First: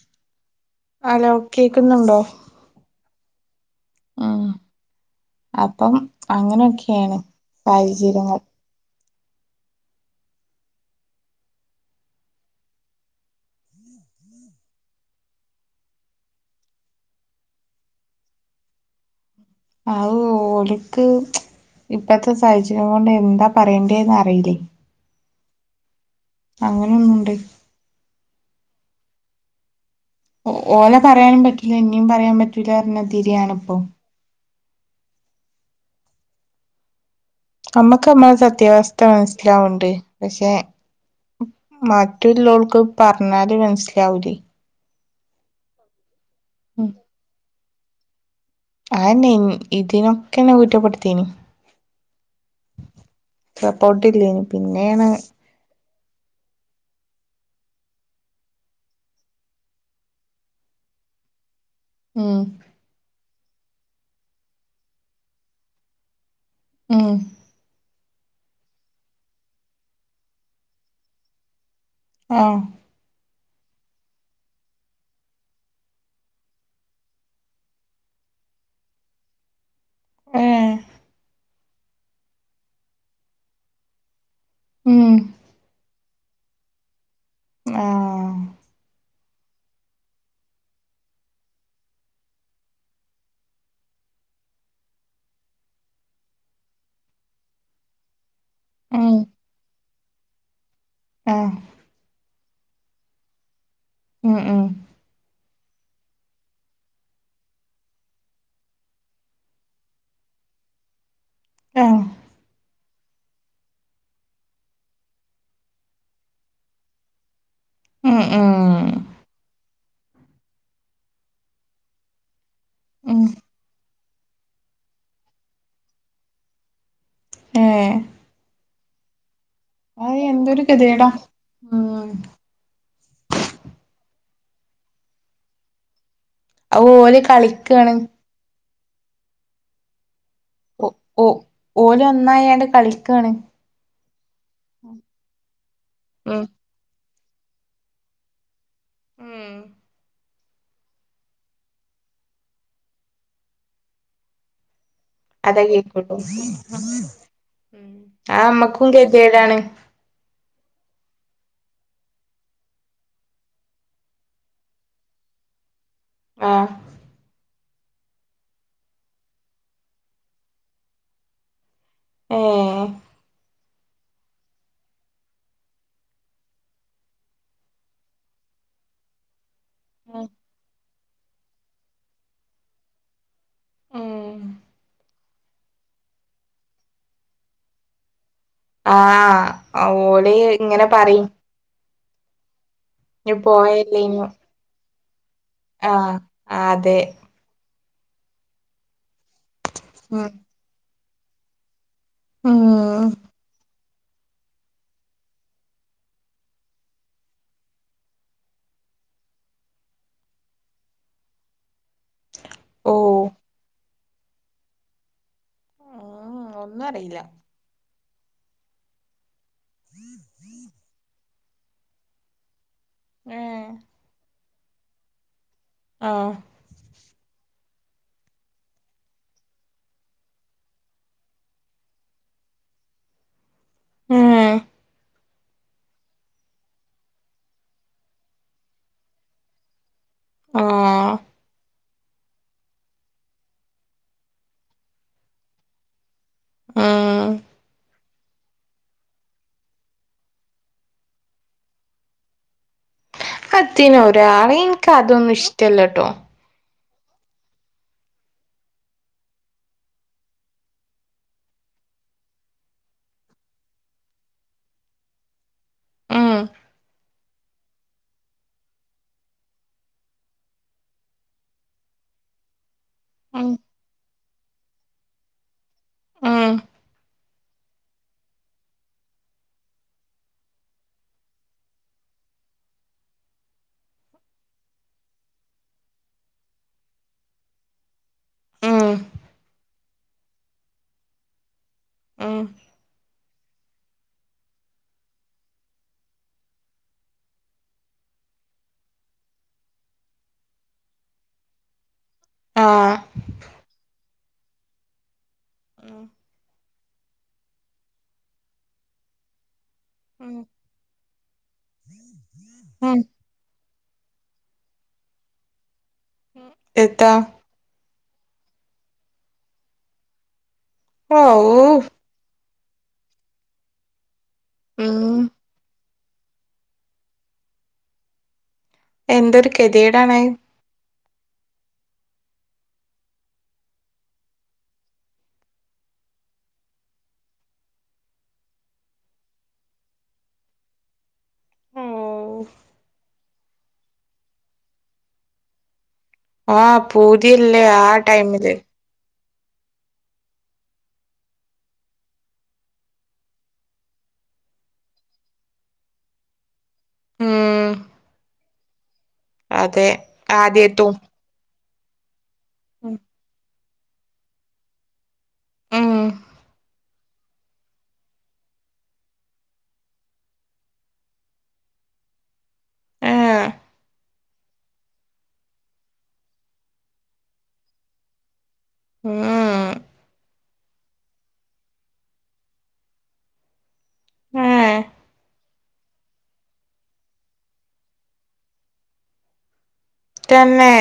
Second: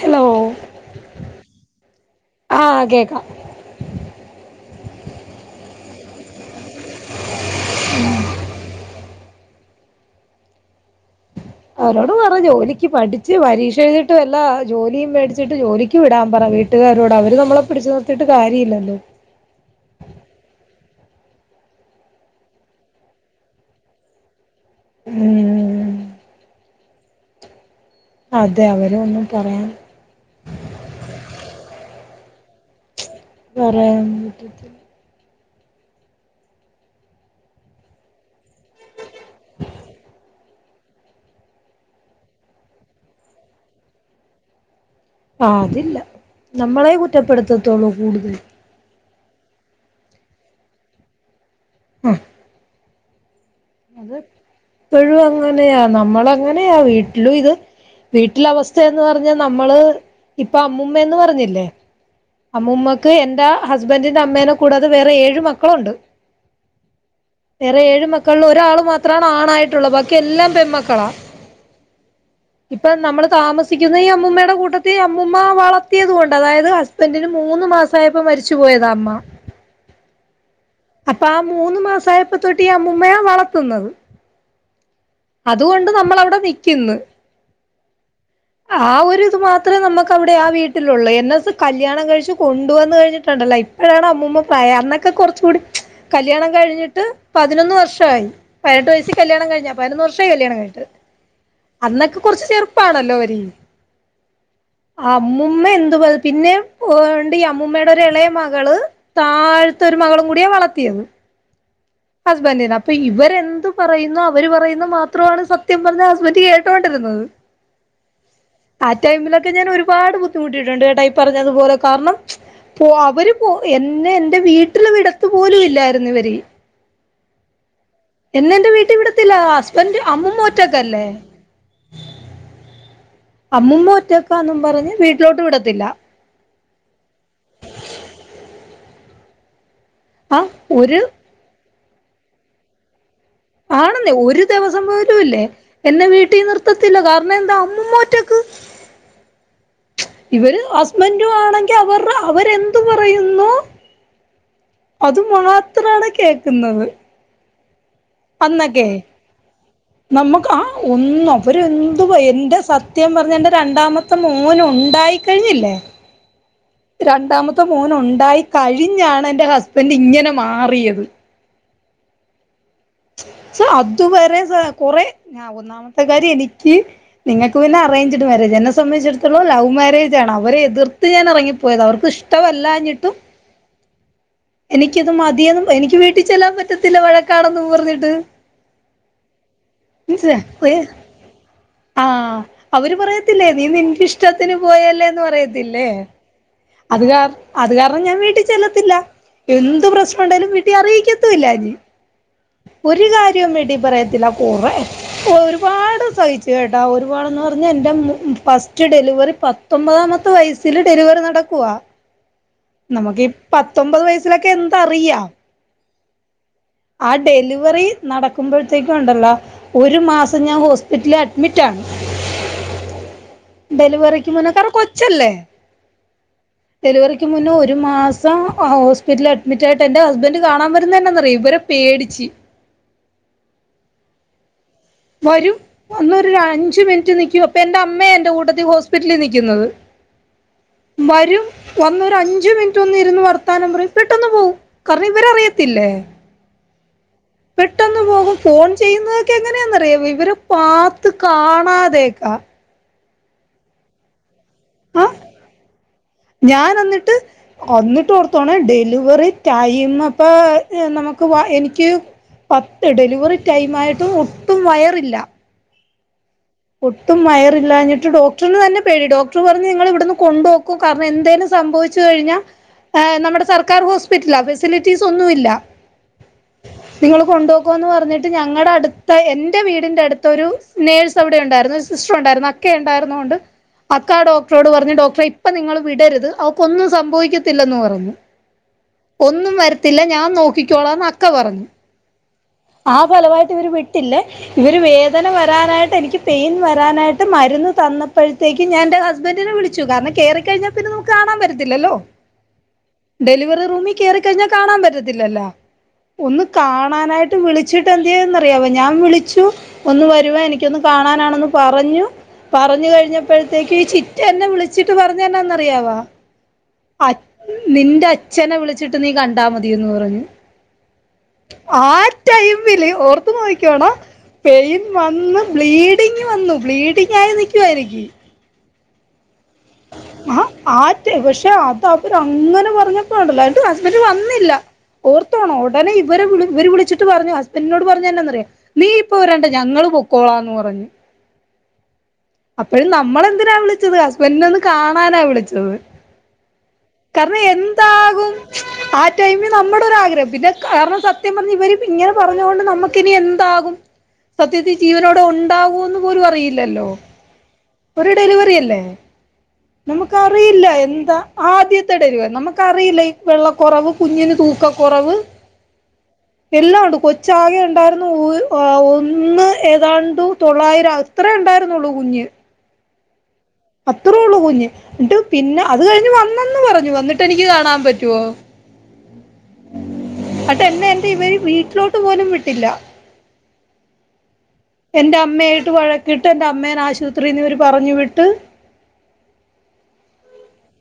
Hello hello കേക്കുന്നുണ്ടോ ആഹ് കേക്കാം ഉം അപ്പം അങ്ങനെയൊക്കെയാണ് സാഹചര്യങ്ങൾ അവരോട് പറ ജോലിക്ക് പഠിച്ച് പരീക്ഷ ഏഴുതീട്ട് വല്ലാ ജോലിയും മേടിച്ചിട്ട് ജോലി ക്ക് വിടാൻ പറ വീട്ടുകാരോട് അവര് നമ്മളെ പിടിച്ച് നിർത്തിയിട്ട് കാര്യവില്ലല്ലോ അത് ഓലിക്ക് ഇപ്പത്തെ സാഹചര്യം കൊണ്ട് എന്താ പറയേണ്ടേന്ന് അറിയില്ലേ ഉം അങ്ങനെ ഒന്നുണ്ട് അതെ അവരെ ഒന്നും പറയാൻ ഓലെ പറയാനും പറ്റൂല്ല ഇനിയും പറയാൻ പറ്റൂല്ല പറഞ്ഞത് പറയാൻ പറ്റത്തില്ല നമ്മക്ക് നമ്മടെ സത്യാവസ്ഥ മനസ്സിലാവണ്ട് പക്ഷെ മറ്റുള്ളവൾക്ക് പറഞ്ഞാലും മനസ്സിലാവൂലേ ആഹ് അതില്ല നമ്മളെയെ കുറ്റപ്പെടുത്തത്തൊള്ളൂ കൂടുതല് അതന്നെ ഇതിനൊക്കെ എന്നെ കുറ്റപ്പെടുത്തീനി ആഹ അത് സപ്പോർട്ടില്ലേനി പിന്നേണ് എപ്പഴും അങ്ങനെയാ നമ്മളങ്ങനെയാ വീട്ടിലും ഇത് വീട്ടിലെ അവസ്ഥയെന്ന് പറഞ്ഞാ നമ്മള് ഇപ്പ അമ്മൂമ്മയെന്ന് പറഞ്ഞില്ലേ ഉം അമ്മൂമ്മക്ക് എന്റെ ഹസ്ബഡിൻ്റെ അമ്മേനെ കൂടാത വേറെ ഏഴ്‌ മക്കളുണ്ട് ഉം വേറെ ഏഴ് മക്കളിൽ ഒരാള് മാത്രമാണ് ആണായിട്ടുള്ളത് ബാക്കി എല്ലാം പെൺ മക്കളാ ആഹ് ഇപ്പം നമ്മള് താമസിക്കുന്ന ഈ അമ്മൂമ്മയുടെ കൂട്ടത്തിൽ അമ്മൂമ്മ വളർത്തിയത് കൊണ്ടാ അതായത് ഹ സ്ബന്റിന് മൂന്ന് മാസം ആയപ്പോ മരിച്ച് പോയതാ അമ്മ [unintelligible] ഏഹ് അപ്പൊ ആ മൂന്ന് മാസം ആയപ്പോ തൊട്ട് ഈ അമ്മൂമ്മയാ വളർത്തുന്നത് ഉം അതുകൊണ്ട് നമ്മൾ അവിടെ നിക്കുന്നു ആഹ് ആഹ് ഒരു ഇത് മാത്രവേ നമുക്ക് അവിടെ ആ വീട്ടിലുള്ളൂ എന്നെയൊക്ക കല്യാണം കഴിച്ച് കൊണ്ട് വന്ന് കഴിഞ്ഞിട്ടുണ്ടല്ലോ ഇ അപ്പഴാണ് അമ്മൂമ്മ പ്രായം ആയത് അന്നൊക്കെ കുറച്ചൂടി കല്യാണം കഴിഞ്ഞിട്ട് പതിനൊന്ന് വർഷമായി പതിനെട്ട് ഉം വയസിൽ കല്യാണം കഴിഞ്ഞതാ പതിനൊന്ന് വർഷവായി കല്യാണം കഴിഞ്ഞിട്ട് ആഹ് അന്നൊക്കെ കുറച്ച് ചെറുപ്പാണല്ലോ അവര് ഉം ഉം അമ്മൂമ്മ എന്ത്‌ പിന്നെ ഒണ്ട് ഈ അമ്മൂമ്മയുടെ ഒര് ഇളയ മകള് താഴത്തെ ഒരു മകളും കൂടിയാ വളത്തിയത് ആഹ് ഹസ്ബൻഡിന് അപ്പൊ ഇവരെന്ത് പറയുന്നോ അവര് പറയുന്ന മാത്രമാണ് സത്യം പറഞ്ഞ ഹസ്ബൻഡ് കേട്ടോണ്ടിരുന്നത് ഉം ഉം ആ ടൈമിലൊക്കെ ഞാൻ ഒരുപാട് ബുദ്ധിമുട്ടിയിട്ടുണ്ട് കേട്ടോ ഈ പറഞ്ഞതുപോലെ കാരണം പോ ഉം അവര് പോ എ ന്നെ എന്റെ വീട്ടില് വിടത്ത് പോലും ഇല്ലായിരുന്നു ഇവര് ഏ എന്നെ എന്റെ വീട്ടിൽ വിടത്തില്ല ഹസ്ബൻഡ് അയ് അമ്മൂമ്മ എന്തൊരു ഒറ്റക്കല്ലേ ഗതികേടാ ഉം അമ്മൂമ്മ ഒറ്റക്കാ എന്നും പറഞ്ഞ് വീട്ടിലോട്ട് വിടത്തില്ല അവ് ഓൽ കളിക്കാണ് ആ ഓ ഒരു ഓ ഓല ഒന്നായാണ്ട് കളിക്കാണ് ആണെന്നേ ഒരു ദിവസം പോലുംല്ലേ എന്നെ വീട്ടിൽ ഉം നിർത്ത വിടത്തില്ല കാരണം എന്താ അമ്മ ഒറ്റക്ക് ഉം ഇവര് ഹസ്ബൻ്റ് ആണെങ്കിൽ അവർ അവരെന്ത് പറയുന്നു അത് മാത്രാണ് കേക്കുന്നത് ആ അമ്മക്കും കെതിയേട് ആണ് നമ്മുക്ക് ആ ഒന്നും ഓരെന്തും എൻ്റെ സത്യം പറഞ്ഞ എന്റെ രണ്ടാമ മത്തെ മോനുണ്ടായിക്കഴിഞ്ഞില്ലേ ആഹ് രണ്ടാമ മത്തെ മോനുണ്ടായി കഴിഞ്ഞാണ് എൻ്റെ ഹസ്ബൻ്റ് ഇങ്ങനെ മാറിയത് ഏഹ് ക്ഷെ അതുവരെ കൊറെ ഒന്നാമത്തെ കാര്യം എനിയ്ക്ക് നിങ്ങൾക്ക് പിന്നെ അറെയ്ഞ്ചിട് മാരേജ എന്നെ സംബന്ധിച്ചെടത്തോളം ലൗ ഉം മാരേജാണ് അവരെ എതിർത്ത് ഞാൻ എറങ്ങിപ്പോയത അവർക്ക് ഇഷ്ടവല്ലാഞ്ഞിട്ടും ഉം എനിയ്ക്കിത് മതിയെന്നും എനിയ്ക്ക് വീട്ടി ചെല്ലാൻ പറ്റത്തില്ല വഴക്കാണെന്നും പറഞ്ഞിട്ട് ആഹഓൽ ഇങ്ങനെ പറിം ആഹ അവര് പറയത്തില്ലേ നീ നിൻ്റെ പോയല്ലേനു ഇഷ്ടത്തിന് പോയല്ലേന്ന് പറയ തില്ലെ ആഹ് അതെ അത് കാ അത് കാരണം ഞാൻ വീട്ടി ചെല്ലത്തില്ല എന്ത് പ്രശ്നം ഉം ഉണ്ടേലും വീട്ടീ അറിയിക്കത്തില്ലായിരുന്നു ഒരു ഉം കാര്യവും വീട്ടി പറയത്തില്ല കൊറേ ഒരുപാട് സഹിച്ചു കെട്ടൊ ഒരുപാട്ന്ന് പറഞ്ഞ എൻ്റെ ഫസ്റ്റ് ഡെലിവറി പ പത്ത്ഒമ്പതാമത്തെ വയസ്സില ഡെലിവറി നടക്കുവാ [inaudible] ഓഹ് നമുക്ക് ഈ പത്തൊമ്പത് വയസിലൊക്കെ എന്തറിയാം ഉം ഒന്നും ആ അറിയില്ല ഡെലിവറി നടക്കുമ്പോഴത്തേക്കും ഉണ്ടല്ലോ ഒരു മാസം ഞാൻ ഹോസ്പിറ്റലില് അഡ്മിറ്റാണ് ഏഹ് ഡെലിവറിയ്ക്ക് മുന്നെ കാരണം കൊച്ചല്ലേ ആഹ് ഡെലിവറിക്ക് മുന്നേ ഒരു മാസം ഹോസ്പിറ്റലിൽ അഡ്മിറ്റായിയിട്ട് എൻ്റെ ഹസ്ബൻഡ് കാണാൻ വരുന്നതെന്നാ ന്നറിയോ ഇവര് പേടിച്ച് ഉം വരും അന്ന് ഒരു അഞ്ചു മിനിറ്റ് നിയ്ക്കും അപ്പൊ എന്റെ അമ്മയ എൻ്റെ കൂട്ടത്തി ഹോസ്പിറ്റലില് നിയ്ക്കുന്നത് ആഹ വരും വന്നൊരു അഞ്ചു മിനിറ്റ് ഒന്ന് ഇരുന്ന് വർത്താനം പറിം പെട്ടന്ന് പോവും കാരണം ഇവരറിയത്തില്ലേ ഉം പെട്ടന്ന് പോകും ഫോൺ ചെയ്യുന്നതൊക്കെ എങ്ങനെ ന്ന റിയൊ ഇവര് പാത്ത് കാണാതെ ഒക്കാ അത് എത്തിനാ ഒരാള് ഇൻക്ക് ആ അതൊന്നും ഇഷ്ടല്ലട്ടോ ഞാൻ എന്നിട്ട് അന്നിട്ട് ഓർത്തോണെ ഡെലിവറി ടൈ മപ്പൊ നമുക്ക് എനിക്ക് പത്ത് ഡെലിവറി ടൈം ആയിട്ടും ഒട്ടും വയറില്ല ആഹ് ഒട്ടും വയറില്ലാഞ്ഞിട്ട് ഡോക്ടറിന് തന്നെ പേടി ഡോക്ടറ് പറഞ്ഞ് നിങ്ങള് ഇവിടന്ന് കൊണ്ട് പൊക്കൊ കാരണം എന്തേലും സംഭവിച്ചു കഴിഞ്ഞാ [inaudible] ആഹ്‌ നമ്മടെ ഉം സർക്കാർ ഹോസ്പിറ്റല ഫെസിലിറ്റീസ് ഒന്നു ഇല്ല ഉം നിങ്ങള് കൊണ്ടൊ ക്കോന്ന് പറഞ്ഞിട്ട് ഞങ്ങടെ അടുത്ത എന്റെ വീടിന്റെ അടുത്ത് ഒരു നേഴ് സ് അവടെ ഒണ്ടാരുന്നു ഒരു സിസ്റ്റർ ഒണ്ടാരുന്നു അക്കെ ഒണ്ടാരുന്നൊണ്ട് അക്കാ ആ ഡോക്ടറോട് പറഞ്ഞു ഡോക്ടറെ ഇപ്പ നിങ്ങൾ വിടരുത് അവക്കൊന്നും സംഭവിക്കത്തില്ലന്ന് പറഞ്ഞു [inaudible] ഒന്നും വരത്തില്ല ഞാൻ നോയ്ക്കിക്കോളാന്ന് അക്ക പറഞ്ഞു ഉം ആ ഫലവായിട്ട് ഇവര് വിട്ടില്ലേ ഇവര് വേദന വരാനായിട്ട് എനിക്ക് പെയിൻ വരാനായിട്ട് മരുന്ന് തന്നപ്പഴത്തേക്ക് ഞാൻ എന്റെ ഹസ്ബൻഡറിനെ വിളി ഷുഗർന് കേറി കഴിഞ്ഞാ പിന്നെ നമക്ക് കാണാൻ പറ്റത്തില്ലല്ലോ ആഹ് ഡെലിവറി റൂമി കേറിക്കഴിഞ്ഞാ കാണാൻ പറ്റത്തില്ലല്ലോ ഉം ഒന്ന് കാണാനായി ട്ട് വിളിച്ചിട്ട് എന്ത് ചെയ്യന്നറിയാവോ ഞാൻ വിളിച്ചു ഒന്ന് ഉം വരുവാ എനിക്കൊന്ന് കാണാനാണന്ന് പറഞ്ഞു പറഞ്ഞു ഉം കഴിഞ്ഞ പ്പഴത്തേക്ക് ഈ ചിറ്റ എന്നെ വിളിച്ചിട്ട് പറഞ്ഞന്നാന്നറിയാവോ അ എത്താ നിന്റെ അച്ഛനെ വിളിച്ചിട്ട് നീ കണ്ടാ മതിന്ന് പറഞ്ഞ് ഓഹ് ആ ടൈമില് ഓർത്ത് നോക്ക്യോണം പെയിൻ ഉം വന്ന് ബ്ലീ ഡിങ് വന്നു ബ്ലീഡിംഗായി നിക്കുവാ എനിക്ക് എന്തൊരു കെതിയെടാണ് ആറ്റെ പഷേ അതാവര് അങ്ങനെ പറഞ്ഞപ്പോണ്ടല്ലോ എന്റെ ഹസ്ബൻ്റ് വന്നില്ല ഓർത്തോണോ ഒടനെ ഇവര് വിളി ഇവര് വിളിച്ചിട്ട് പറഞ്ഞു ഹസ്ബൻ്റിനോട് പറഞ്ഞേ എന്നനാറിയോ നീ ഇപ്പോ വരണ്ട ഞങ്ങള് പൊക്കോളാന്ന് പറഞ്ഞ് ഓഹ് അപ്പഴും നമ്മളെന്തിനാ വിളിച്ചത് ഹസ്ബൻ്റിനെ ഒന്ന് കാണാനാ വിളിച്ചത് ആഹ് കാരണം പൂതിയല്ലേ ആ എന്താകും ടൈമില് ആ ടൈമി നമ്മടെ ഒരാഗ്രഹം പിന്നെ കാരണം സത്യം പറഞ്ഞ് ഇവര് ഇങ്ങനെ പറഞ്ഞോണ്ട് നമുക്കിനി എന്താകും സത്യത്തി ജീവനോടെ ഒണ്ടാകൂന്ന് പോലും അറിയി ല്ലല്ലോ ഉം ഒരു ഡെലിവറി അല്ലേ അതെ നമക്ക് അറിയില്ല എ ആദ്യത്തും ന്താ ആദ്യത്തെ ഡെലിവറി നമുക്കറിയില്ല ഈ വെള്ളക്കൊറവ് കുഞ്ഞിന് തൂക്കക്കൊറവ് ഉം എല്ലാം ഒണ്ട് കൊ ചാകെ ഒണ്ടാര്ന്നു ഓ ആഹ് ഒന്ന് ഏതാണ്ട് തൊള്ളായിരം അത്രേ ഒണ്ടാരുന്നുള്ളൂ കുഞ്ഞ് ഏഹ് അത്രേള്ളൂ കുഞ്ഞ് എന്നിട്ട് പിന്നെ അത് കഴിഞ്ഞ് വന്നന്ന് പറഞ്ഞു വന്നിട്ട് എനിക്ക് കാണാൻ പറ്റുവോ ആഹ് അട്ട് എന്നെ എന്റെ ഇവര് വീട്ടിലോട്ട് പോലും വിട്ടില്ല ഏഹ് എൻ്റെ അമ്മയായിട്ട് വഴക്കിയിട്ട് എൻ്റെ അമ്മേനെ ആശുപത്രിന് ഇവര് പറഞ്ഞ് വിട്ട് തന്നെ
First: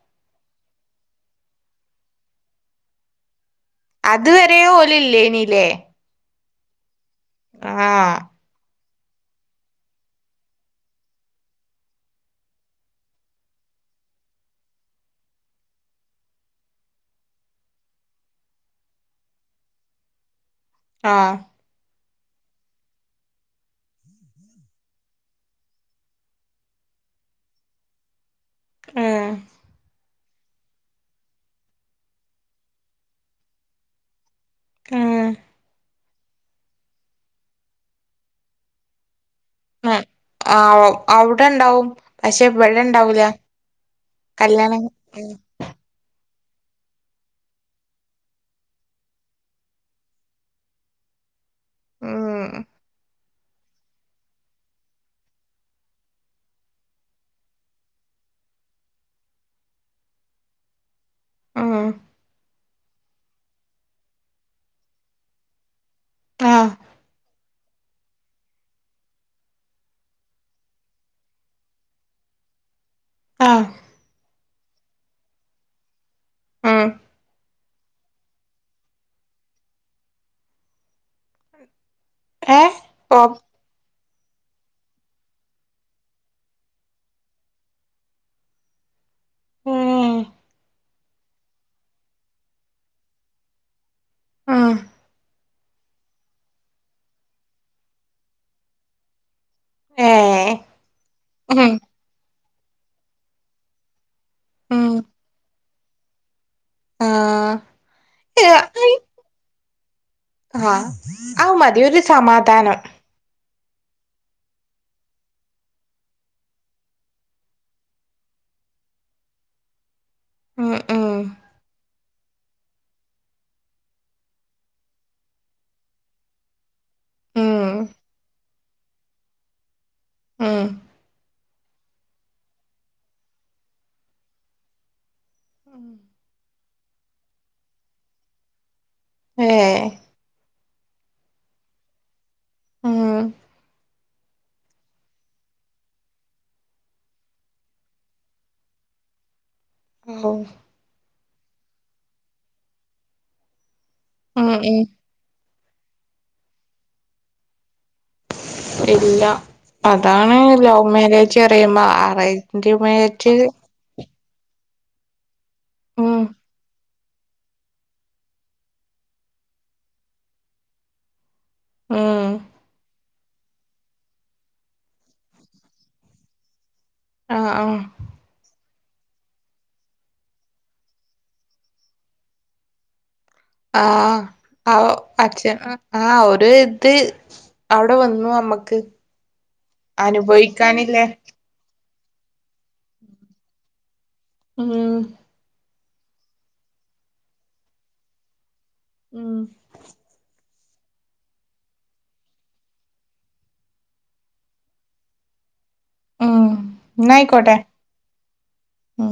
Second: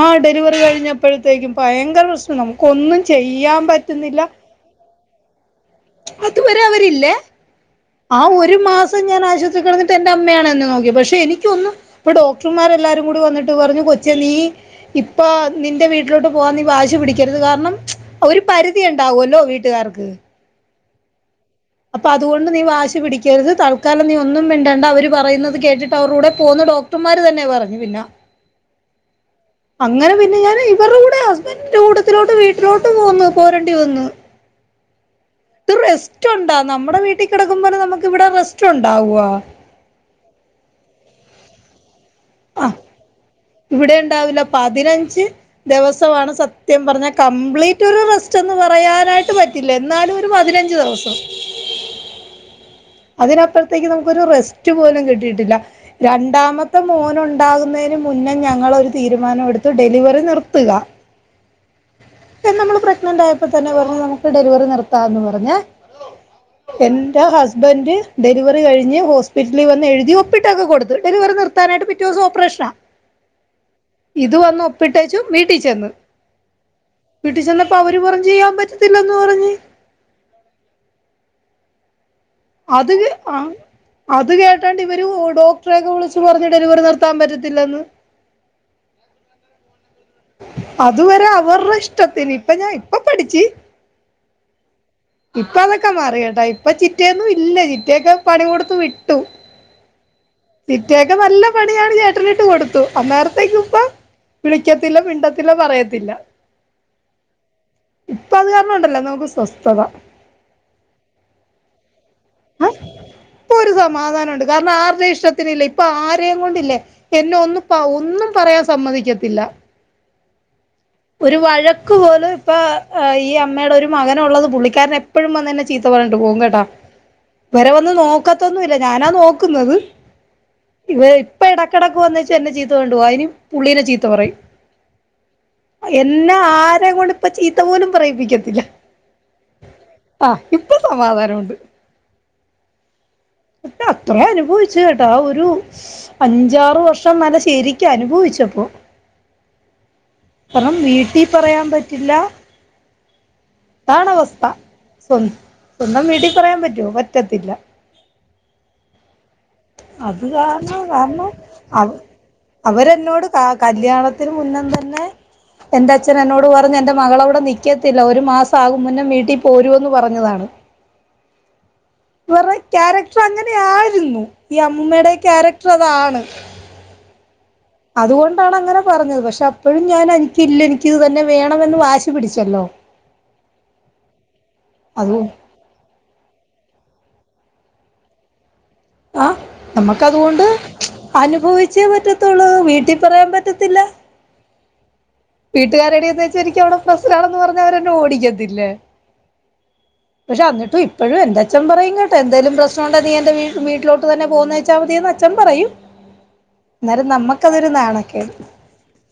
ആഹ് ഡെലിവറി കഴിഞ്ഞപ്പഴത്തേക്കും ഭയങ്കര പ്രശ്നം നമുക്കൊന്നും ചെയ്യാൻ പറ്റ അത് വരെ ഓല് ഇല്ലേനി ലേ അതുവരെ അവരില്ലേ ആഹ് ആ ഒര രു മാസം ഞാൻ ആശുപത്രി കെടന്നിട്ട് എന്റെ അമ്മയാണെന്നെ നോക്കിയെ പക്ഷെ എനിക്കൊന്നും പ്പോ ഡോക്ടർമാർ എല്ലാരും കൂടി വന്നിട്ട് പറഞ്ഞു കൊച്ചേ നീ ഇപ്പോ നിന്റെ വീട്ടിലോട്ട് പോവാൻ നീ വാശി പിടിക്കരുത് കാരണം ഒരു പരിധി ഉണ്ടാവുല്ലോ വീട്ടുകാർക്ക് ആഹ് അപ്പൊ അതുകൊണ്ട് നീ വാശി പിടിക്കരുത്. തൽക്കാലം നീ ഒന്നും മിണ്ടണ്ട അവര് പറയുന്നത് കേട്ടിട്ട് അവരൂടെ പോകുന്ന ഡോക്ട ത്തുമാര് തന്നെ പറഞ്ഞു പിന്നെ ഉം അങ്ങനെ പിന്നെ ഞാൻ ഇവരുടെ കൂടെ ഹസ്ബൻ്റിന്റെ കൂട്ടത്തിലോട്ട് വീട്ടിലോട്ട് പോന്നു പോരേണ്ടി വന്നു ആഹ് റെസ്റ്റ് ഉണ്ടാ നമ്മുടെ വീട്ടിൽ കിടക്കുമ്പോലെ നമുക്ക് ഇവിടെ റസ്റ്റ് ഉണ്ടാവോ [unintelligible] ആ അവ്ടെ ഉണ്ടാവും പക്ഷെ ആഹ് ഇവടെ ഇണ്ടാവൂല ഇവിടെ ഉണ്ടാവില്ല കല്യാണം പതിനഞ്ച് ദിവസമാണ് സത്യം പറഞ്ഞാൽ കംപ്ലീറ്റ് ഒരു റെസ്റ്റ് എന്ന് പറയാനായിട്ട് പറ്റില്ല എന്നാലും ഒരു പതിനഞ്ച് ദിവ [unintelligible] ഉം അതിനപ്പുറത്തേക്ക് നമുക്കൊരു റെസ്റ്റ് പോലും കിട്ടിയിട്ടില്ല രണ്ടാമത്തെ മോനുണ്ടാകുന്നതിന് മുന്നേ ഞങ്ങളൊരു തീരുമാനമെടുത്ത് ഡെലിവറി നിർത്തുക ഉം നമ്മള് പ്രഗ്‌നന്റ് ആയപ്പോ തന്നെ പറഞ്ഞ് നമുക്ക് ഡെലിവറി നിർത്താന്ന് പറഞ്ഞ് ആഹ് എൻ്റെ ഹസ് സ്ബന്റെ ഡെലിവറി കഴിഞ്ഞ് ഹോസ്പിറ്റലിൽ വന്ന് എഴുതി ഒപ്പിട്ടൊക്കെ കൊടുത്ത് ഡെലിവറി നിർത്താനായിട്ട് പിറ്റ ദിവസം ഓപ്പറേഷനാ. ആഹ് ഇത് വന്ന് ഒപ്പിട്ടേച്ചു വീട്ടിൽ ചെന്ന്. ആഹ് വീട്ടീ ചെന്നപ്പോ അവര് പറഞ്ഞ് യ്യാൻ പറ്റത്തില്ല എന്ന് പറഞ്ഞ്. ഏ അത്ക് ആ അത് കേട്ടാണ്ട് ഇവര് ഡോക്ടറെ ഒക്കെ വിളിച്ച് പറഞ്ഞ് ഡെലിവറി നിർത്താൻ പറ്റത്തില്ലന്ന്. ഉം അതുവരെ അവരുടെ ഇഷ്ടത്തിന് ഇപ്പ ഞാൻ ഇപ്പ പഠിച്ച് ആഹ് ഇപ്പ അതൊക്കെ മാറി കേട്ടാ ഇപ്പ ചിറ്റയൊന്നും ഇല്ല ചിറ്റയൊക്കെ പണി കൊടുത്ത് വിട്ടു. ഏഹ് ചിറ്റയൊക്കെ നല്ല ഉം പണിയാണ് ചേട്ട നീട്ട്കൊടുത്തു. അന്നേരത്തേക്ക്പ്പ ഉം പിന്നെ പിണ്ടത്തില്ലാ പറയത്തില്ല ആഹ് ഇപ്പൊ അത് ഏഹ് കാരണണ്ടല്ലോ നമുക്ക് സ്വസ്ഥത. ആഹ് അത് മതി ഒരു സമാധാനം. ഇപ്പൊ ഒരു സമാധാനണ്ട് കാരണം ആരുടെ ഇഷ്ടത്തിനില്ല ഇപ്പൊ ആരെയും കൊണ്ടില്ലേ. എന്നെ ഒന്നും ഒന്നും പറയാൻ സമ്മതിക്കത്തില്ല. ഉം ഉം ഒരു വഴക്ക് പോലും. ഇപ്പ ഈ അമ്മയുടെ ഒരു മകനുള്ളത് പുള്ളിക്കാരൻ എപ്പഴും വന്ന് എന്നെ ചീത്ത പറഞ്ഞിട്ട് പോകും കേട്ടോ. ഉം ഇവരെ വന്നു നോക്കാത്തൊന്നുല്ല ഞാനാ നോക്കുന്നത്. ഉം ഇവര് ഇപ്പ ഇടക്കിടയ്ക്ക് വന്നച്ച എന്നെ ചീത്ത കണ്ടുപോവാ അയ്ന് പുള്ളീനെ ചീത്ത പറയും. എന്നെ ആരെ കൊണ്ട് ഇപ്പ ചീത്ത പോലും പറയിപ്പിക്കത്തില്ല. ഏഹ് ആഹ് ഇപ്പൊ സമാധാനണ്ട്. ഉം അത്ര അനുഭവിച്ചു കേട്ടാ ആ ഒരു അഞ്ചാറ് വർഷം നല്ല ശരിക്ക അനുഭവിച്ചപ്പോ [unintelligible] പ്പം വീട്ടിൽ പറയാൻ പറ്റില്ല ഇതാണ് അവസ്ഥ. ഉം ഉം സ്വ സ്വന്തം വീട്ടിപറയാൻ പറ്റോ പറ്റത്തില്ല. ഇല്ല അത് അതാണ് കാരണം ലവ് കാരണം മാരേജ് അവ പറയുമ്പോ അവരെന്നോട് ആറന്റെമേജ് ക കല്യാണത്തിന് മുന്നും തന്നെ എന്റെ അച്ഛൻ ഉം എന്നോട് പറഞ്ഞ് എന്റെ മകളവിടെ നിക്കത്തില്ല ഒരു മാസം ആകും മുന്നും വീട്ടിൽ പോരുന്ന് പറഞ്ഞതാണ്. ഉം വരുടെ ക്യാരക്ടർ അങ്ങനെയിരുന്നു ഈ അമൂമയുടെ ക്യാരക്ടർ അതാണ്. ആഹ് ആഹ് അതുകൊണ്ടാണ് അങ്ങനെ പറഞ്ഞത് പക്ഷേ അപ്പോഴും ഞാൻ എനിക്കില്ല എനിക്കിത് തന്നെ വേണമെന്ന് വാശി പിടിച്ചല്ലോ. ആഹ് ആ അത് അഛെ ആഹ് ഒരു ഇത് അവിടെ വന്നു അമ്മക്ക്. ആഹ് നമുക്കതുകൊണ്ട് അനുഭവിച്ചേ പറ്റത്തുള്ളൂ വീട്ടിൽ പറയാൻ പറ്റത്തില്ല. ഉം വീട്ടുകാരടെന്ന് എനിക്ക് അവിടെ പ്രശസനാണെന്ന് പറഞവരെന്നേ ഓടിക്കത്തില്ലേ. ഉം പക്ഷേ എന്നിട്ടും ഇപ്പോഴും എന്റെ അച്ഛൻ പറയും കേട്ടെ എന്തേലും പ്രശ്നമുണ്ട് നീ എന്റെ വീട്ടിലട്ട് തന്നെ പോന്നച്ചാൽ മതി അച്ചൻ പറയൂ ഉം എന്നേരം എന്നായിക്കോട്ടെ നമ്മക്കതൊരു നാണക്കെട്. ഉം